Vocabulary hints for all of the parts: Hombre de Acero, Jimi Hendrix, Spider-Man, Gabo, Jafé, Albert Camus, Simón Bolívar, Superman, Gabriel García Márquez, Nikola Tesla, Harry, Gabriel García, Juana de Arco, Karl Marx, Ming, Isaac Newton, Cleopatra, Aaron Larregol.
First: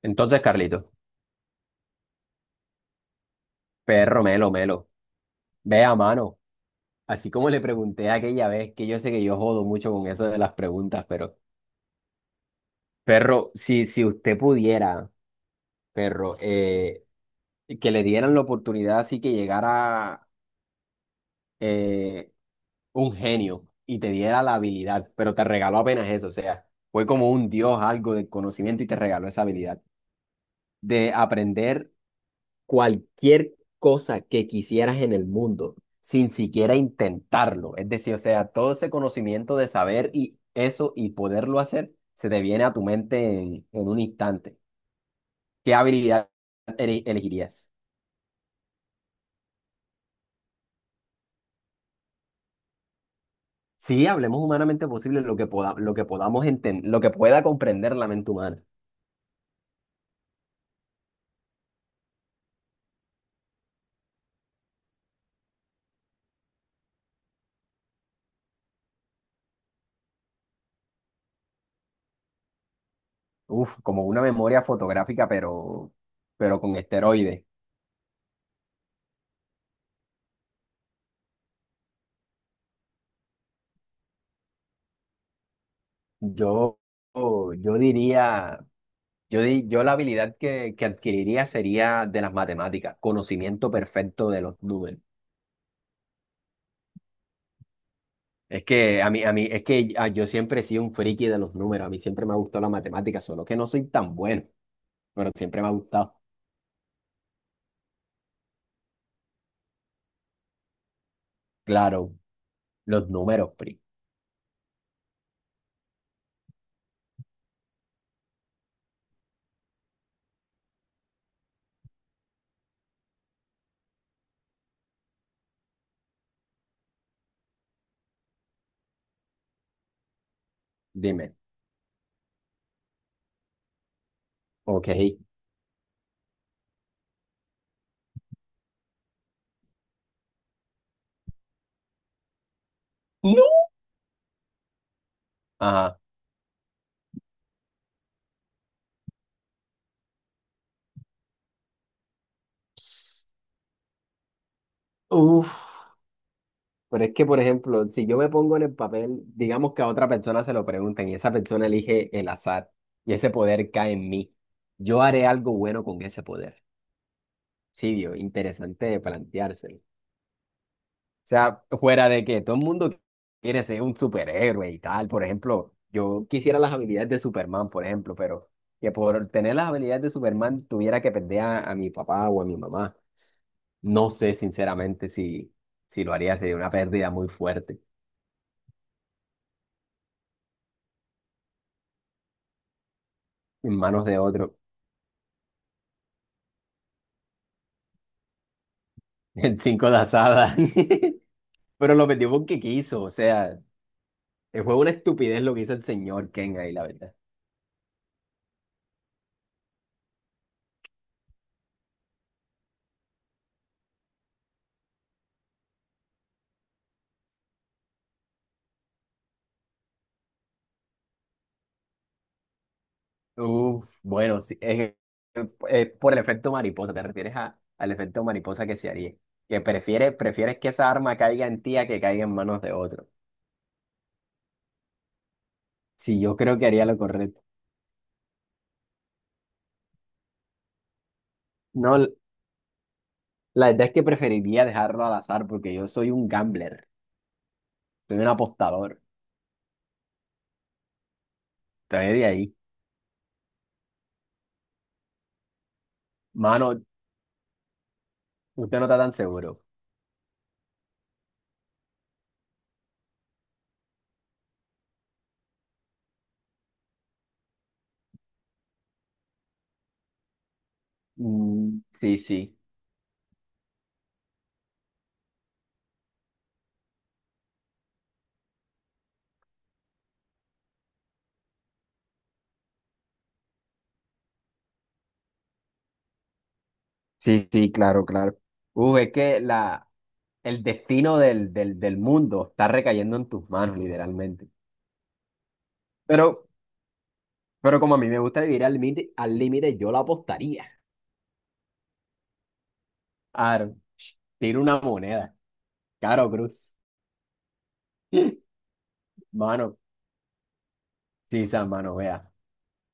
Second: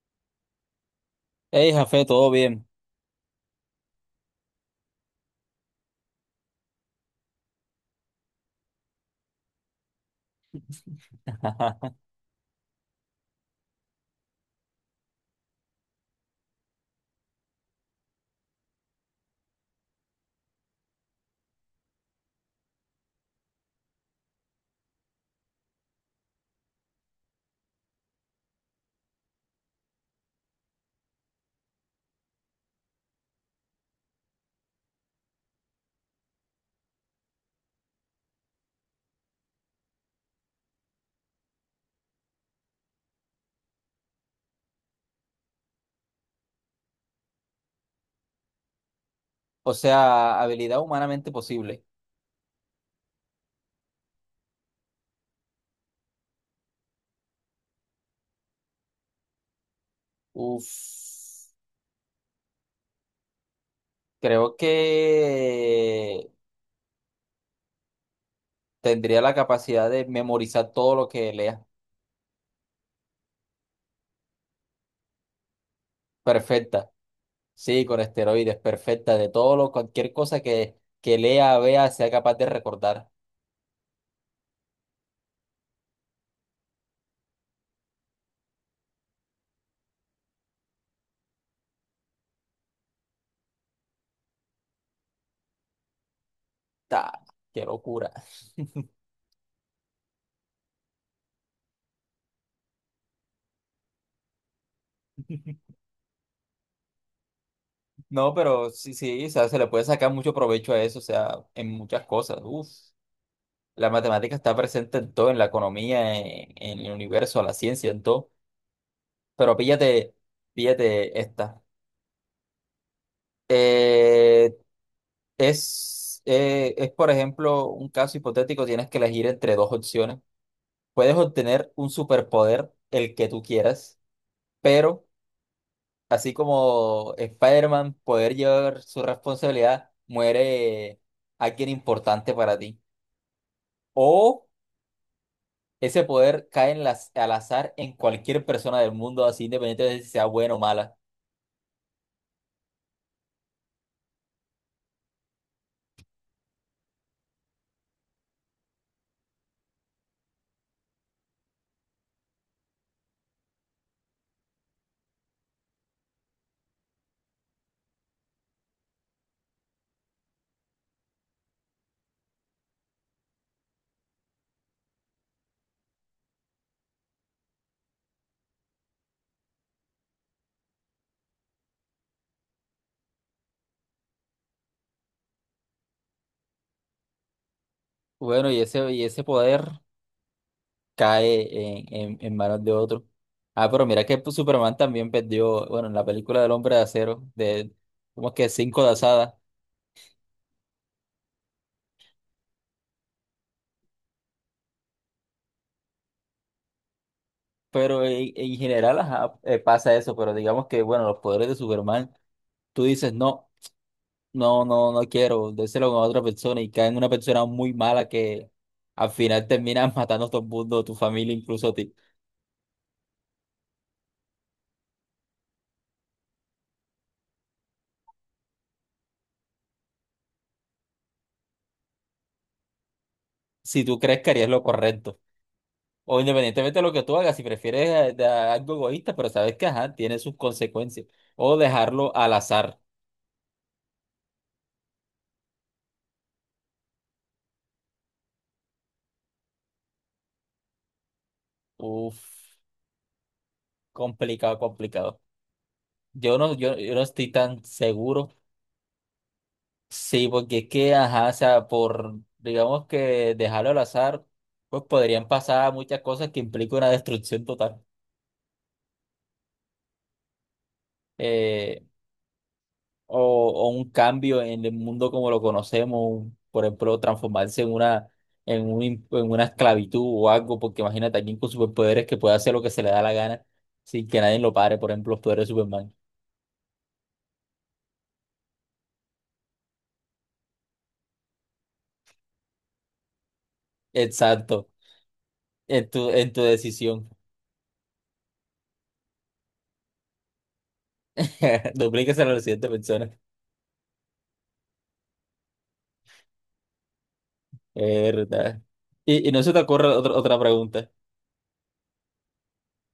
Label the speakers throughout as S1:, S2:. S1: Entonces, Carlito,
S2: Hey, Jafé, todo bien.
S1: perro melo, melo, ve a mano. Así como le pregunté aquella vez, que yo sé que yo jodo mucho con eso de las preguntas, pero, perro, si usted pudiera, perro, que le dieran la oportunidad así que llegara eh, un genio y te diera la habilidad, pero te regaló apenas eso, o sea, fue como un dios, algo de conocimiento y te regaló esa habilidad de aprender cualquier cosa que quisieras en el mundo sin siquiera intentarlo. Es decir, o sea, todo ese conocimiento de saber y eso y poderlo hacer se te viene a tu mente en un instante. ¿Qué habilidad elegirías?
S2: O sea, habilidad humanamente posible.
S1: Sí, hablemos humanamente posible lo que lo que pueda comprender la mente humana.
S2: Uf, creo que tendría la capacidad de memorizar todo lo que lea.
S1: Uf, como una memoria fotográfica, pero con
S2: Perfecta.
S1: esteroides.
S2: Sí, con esteroides, perfecta. De todo lo, cualquier cosa que lea, vea, sea capaz de recordar.
S1: Yo, yo diría Yo, di- yo la habilidad que adquiriría sería de las matemáticas, conocimiento perfecto de los números.
S2: Ta, ¡qué locura!
S1: Es que a mí, es que yo siempre he sido un friki de los números, a mí siempre me ha gustado la matemática, solo que no soy tan bueno, pero siempre me ha gustado.
S2: No, pero sí, sí, o sea, se le puede sacar mucho provecho a eso, o sea, en muchas
S1: Claro,
S2: cosas. Uf.
S1: los números, pri.
S2: La matemática está presente en todo, en la economía, en el universo, la ciencia, en todo. Pero píllate, píllate esta. Eh, es, por ejemplo, un caso hipotético, tienes que elegir entre dos opciones. Puedes
S1: Dime.
S2: obtener un superpoder, el que tú quieras,
S1: Ok.
S2: pero así como Spider-Man, poder llevar su responsabilidad, muere alguien importante para ti.
S1: No.
S2: O
S1: Ajá.
S2: ese poder cae en las, al azar en cualquier persona del mundo, así independiente de si sea buena o mala.
S1: Uf, pero es que, por ejemplo, si yo me pongo en el papel, digamos que a otra persona se lo pregunten y esa persona elige el azar y ese poder cae en mí, yo haré algo bueno con ese poder. Sí, vio, interesante de planteárselo. O sea, fuera de que todo el mundo quiere ser un superhéroe y tal, por ejemplo, yo quisiera las habilidades de Superman, por ejemplo, pero que por tener las habilidades de Superman tuviera que perder a mi papá o a mi mamá. No sé, sinceramente, si lo haría, sería una pérdida muy fuerte
S2: Bueno, y ese poder cae en manos de otro. Ah,
S1: en
S2: pero mira
S1: manos
S2: que
S1: de
S2: pues,
S1: otro.
S2: Superman también perdió, bueno, en la película del Hombre de Acero, de como que cinco de asada,
S1: El cinco de asada. Pero lo metió porque quiso, o sea, fue una estupidez lo que hizo el señor Ken ahí, la verdad.
S2: pero en general ajá, pasa eso, pero digamos que, bueno, los poderes de Superman, tú dices, no, no quiero, déselo a otra persona y cae en una persona muy mala que al final termina matando a todo el mundo, tu familia incluso a ti.
S1: Uf, bueno, sí, es que, por el efecto mariposa, te refieres al efecto mariposa que se haría, que prefieres, prefieres que esa arma caiga en ti a que caiga en manos de otro.
S2: Si tú crees que harías lo correcto. O
S1: Sí, yo creo que
S2: independientemente de
S1: haría
S2: lo
S1: lo
S2: que tú hagas,
S1: correcto.
S2: si prefieres de- algo egoísta, pero sabes que ajá, tiene sus consecuencias. O
S1: No,
S2: dejarlo al azar.
S1: la verdad es que preferiría dejarlo al azar porque yo soy un gambler, soy un apostador, estoy
S2: Uf,
S1: de ahí.
S2: complicado, complicado. Yo no, yo,
S1: Mano,
S2: yo no estoy tan seguro.
S1: usted no está tan seguro.
S2: Sí, porque es que, ajá, o sea, por, digamos que dejarlo al azar, pues podrían pasar muchas cosas que implican una destrucción total. Eh,
S1: Mm, sí, sí.
S2: o un cambio en el mundo como lo conocemos, un- por ejemplo, transformarse en una, en un, in- en una esclavitud o algo, porque imagínate alguien con superpoderes que puede hacer lo que se le da la gana sin que nadie lo pare, por ejemplo, los poderes de Superman.
S1: Sí, sí, claro, claro. Uf, es que el destino del mundo está recayendo en tus manos, literalmente.
S2: Exacto, en tu
S1: Pero
S2: decisión.
S1: Pero como a mí me gusta vivir al límite, yo la apostaría.
S2: Duplíquese a la siguiente persona.
S1: Aro, tiro una moneda. Caro Cruz.
S2: Es verdad. Y no se te
S1: Mano,
S2: ocurre otra, otra pregunta.
S1: sí, San, mano, vea.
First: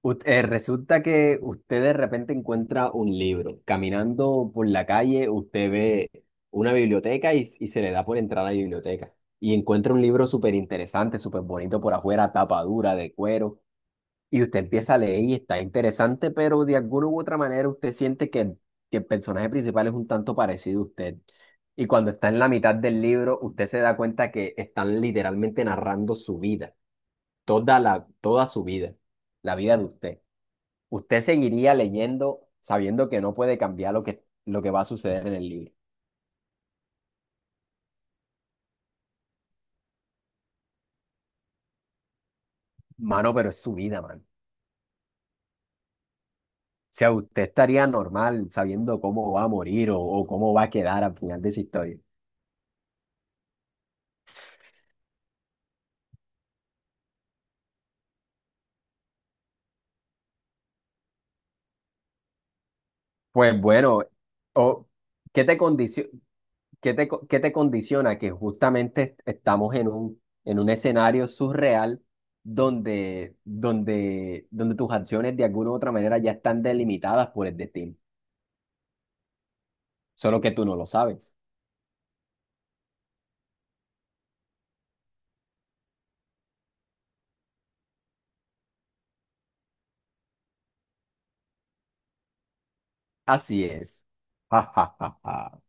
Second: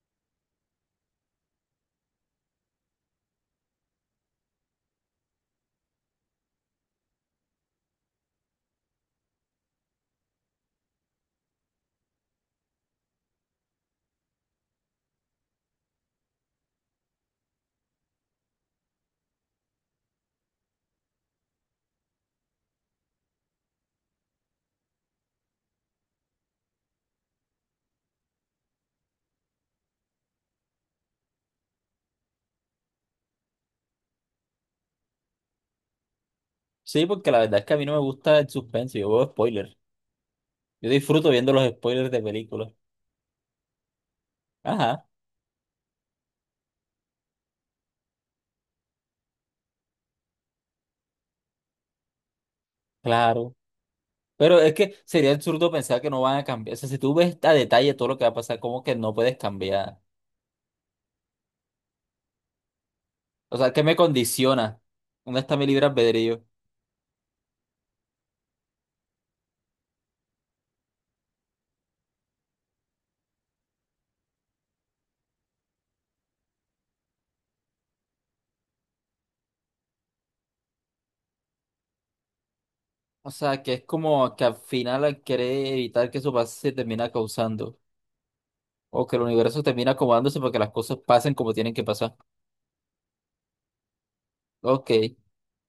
S1: Resulta que usted de repente encuentra un libro. Caminando por la calle, usted ve una biblioteca y se le da por entrar a la biblioteca. Y encuentra un libro súper interesante, súper bonito por afuera, tapa dura, de cuero. Y usted empieza a leer y está interesante, pero de alguna u otra manera usted siente que el personaje principal es un tanto parecido a usted. Y cuando está en la mitad del libro, usted se da cuenta que están literalmente narrando su vida, toda su vida, la vida de usted. Usted seguiría leyendo sabiendo que no puede cambiar lo que va a suceder en el libro.
S2: Sí, porque la verdad es que a mí no me gusta el suspense, yo veo spoilers. Yo disfruto viendo los spoilers de películas.
S1: Mano, pero es su vida, mano.
S2: Ajá,
S1: O sea, usted estaría normal sabiendo cómo va a morir o cómo va a quedar al final de esa historia.
S2: claro. Pero es que sería absurdo pensar que no van a cambiar. O sea, si tú ves a detalle todo lo que va a pasar, ¿cómo que no puedes cambiar? O
S1: Pues
S2: sea, ¿qué me
S1: bueno,
S2: condiciona?
S1: o,
S2: ¿Dónde
S1: ¿qué
S2: está
S1: te
S2: mi libre
S1: condicio-
S2: albedrío?
S1: qué te condiciona? Que justamente estamos en un escenario surreal donde tus acciones de alguna u otra manera ya están delimitadas por el destino, solo que tú no lo sabes.
S2: O sea, que es como que al final quiere evitar que eso pase, se termina causando. O que el universo termina acomodándose para que las cosas pasen como tienen que pasar.
S1: Así es. Ja,
S2: Ok.
S1: ja, ja, ja.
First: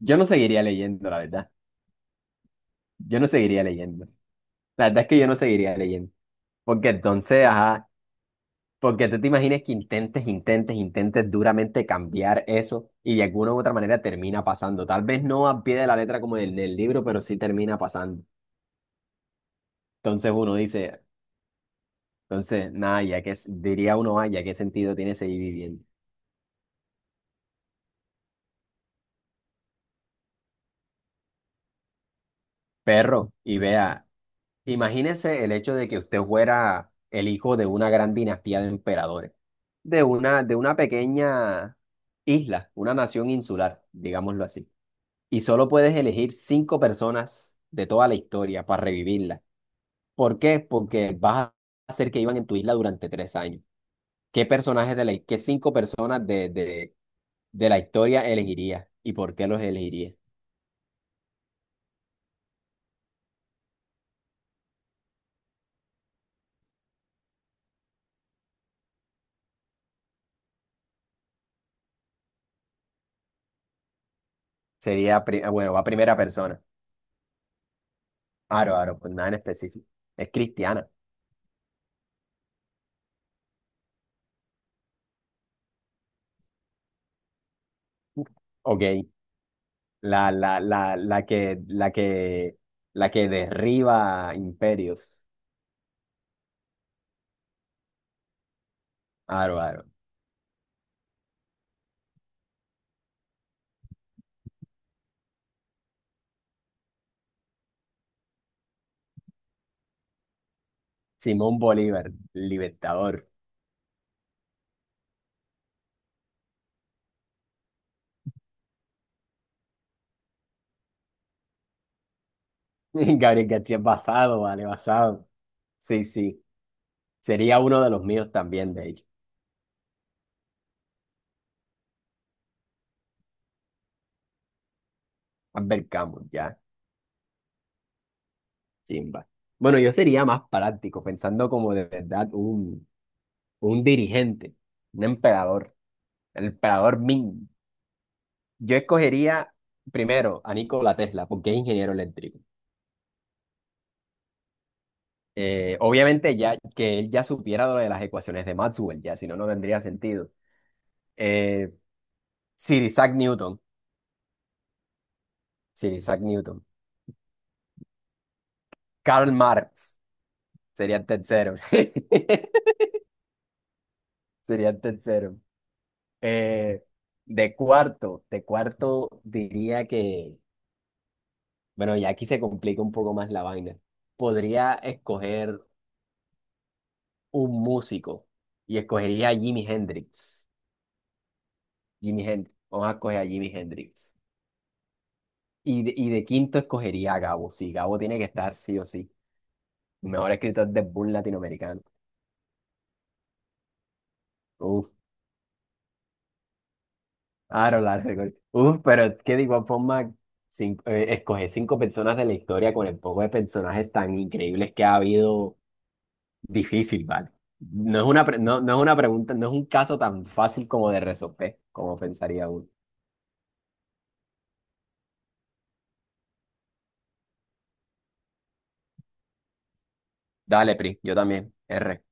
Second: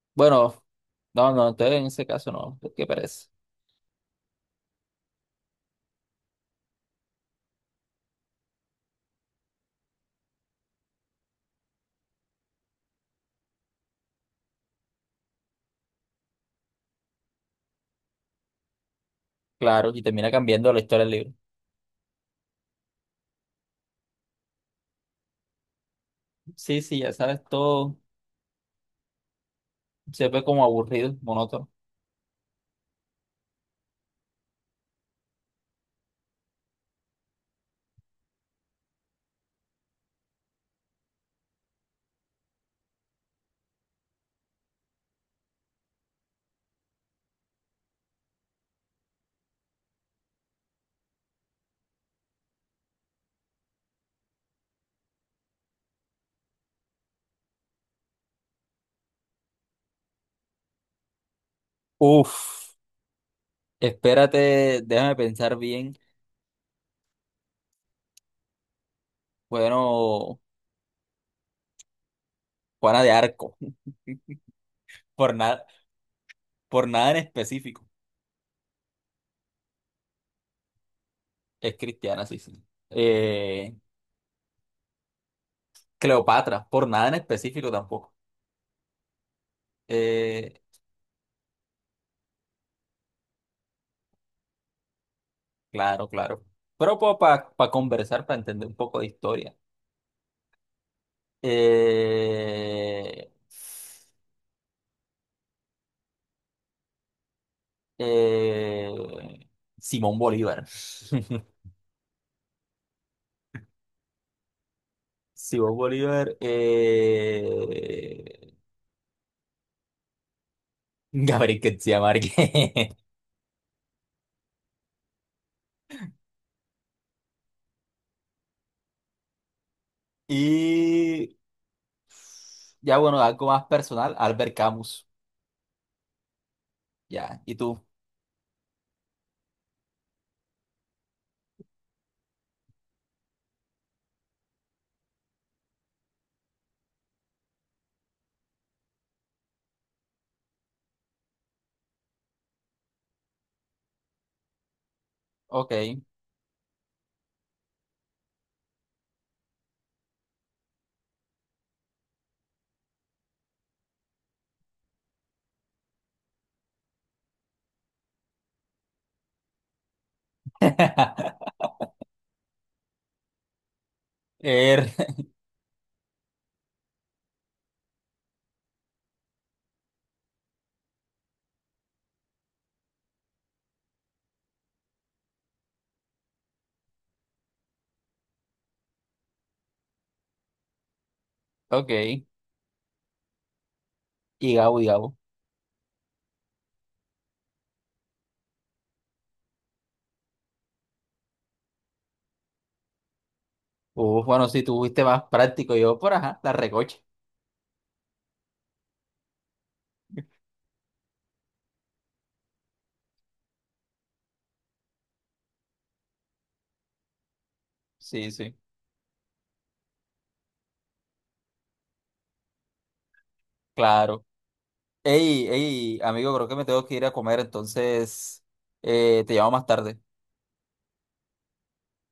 S1: Yo no
S2: Bueno,
S1: seguiría leyendo, la
S2: no, no,
S1: verdad.
S2: entonces en ese caso no. ¿Qué
S1: Yo no
S2: parece?
S1: seguiría leyendo. La verdad es que yo no seguiría leyendo. Porque entonces, ajá. Porque tú te imaginas que intentes, intentes, intentes duramente cambiar eso y de alguna u otra manera termina pasando. Tal vez no al pie de la letra como en el libro, pero sí termina pasando.
S2: Claro, y termina
S1: Entonces uno
S2: cambiando la
S1: dice,
S2: historia del libro.
S1: entonces, nada, ya que diría uno, ah, ya qué sentido tiene seguir viviendo.
S2: Sí, sí, ya sabes, todo se ve como aburrido, monótono.
S1: Perro, y vea, imagínese el hecho de que usted fuera el hijo de una gran dinastía de emperadores, de una pequeña isla, una nación insular, digámoslo así. Y solo puedes elegir cinco personas de toda la historia para revivirla. ¿Por qué? Porque vas a hacer que iban en tu isla durante 3 años. ¿ Qué cinco personas de la historia elegirías y por qué los elegirías?
S2: Uf. Espérate, déjame pensar bien. Bueno, Juana de Arco, por nada,
S1: Bueno, va primera persona.
S2: por nada en específico.
S1: Aro, aro, pues nada en específico. Es cristiana.
S2: Es cristiana, sí, sí. Eh, Cleopatra, por nada en específico tampoco.
S1: Ok. La,
S2: Eh,
S1: la, la, la que, la que, la que derriba imperios.
S2: claro, claro. Pero para conversar, para entender un poco de historia.
S1: Aro, aro.
S2: Eh, eh, Simón Bolívar.
S1: Simón Bolívar, libertador.
S2: Simón Bolívar. Gabriel García Márquez.
S1: Gabriel García es basado, vale, basado. Sí, sí. Sería uno de los míos también, de hecho.
S2: Y ya bueno, algo más personal, Albert Camus.
S1: Albert Camus, ya,
S2: Ya, ¿y tú?
S1: chimba. Bueno, yo sería más práctico, pensando como de verdad un dirigente, un emperador, el emperador Ming. Yo escogería primero a Nikola Tesla, porque es ingeniero eléctrico.
S2: Ok.
S1: Obviamente ya que él ya supiera lo de las ecuaciones de Maxwell, ya, si no, no tendría sentido. Eh, Sir Isaac Newton, Sir Isaac Newton. Karl Marx. Sería tercero. Sería
S2: Er,
S1: tercero. Eh, de cuarto diría que, bueno, ya aquí se complica un poco más la vaina. Podría escoger un músico y escogería a Jimi Hendrix.
S2: ok.
S1: Jimi Hendrix. Vamos a escoger a Jimi Hendrix.
S2: Y Gabo, y Gabo.
S1: Y de quinto escogería a Gabo. Sí, Gabo tiene que estar sí o sí. Mejor escritor de boom latinoamericano.
S2: Bueno, si tú
S1: Uf,
S2: fuiste más práctico, yo por ajá, la recocha.
S1: Aaron Larregol. Uf, pero es que de igual forma, escoger cinco personas de la historia con el poco de personajes tan increíbles que ha habido, difícil, ¿vale? No es una,
S2: Sí,
S1: pre-
S2: sí,
S1: no, no es una pregunta, no es un caso tan fácil como de resolver, como pensaría uno.
S2: claro. Ey, ey, amigo, creo que me tengo que ir a comer, entonces te llamo más tarde.
S1: Dale, Pri, yo también. R.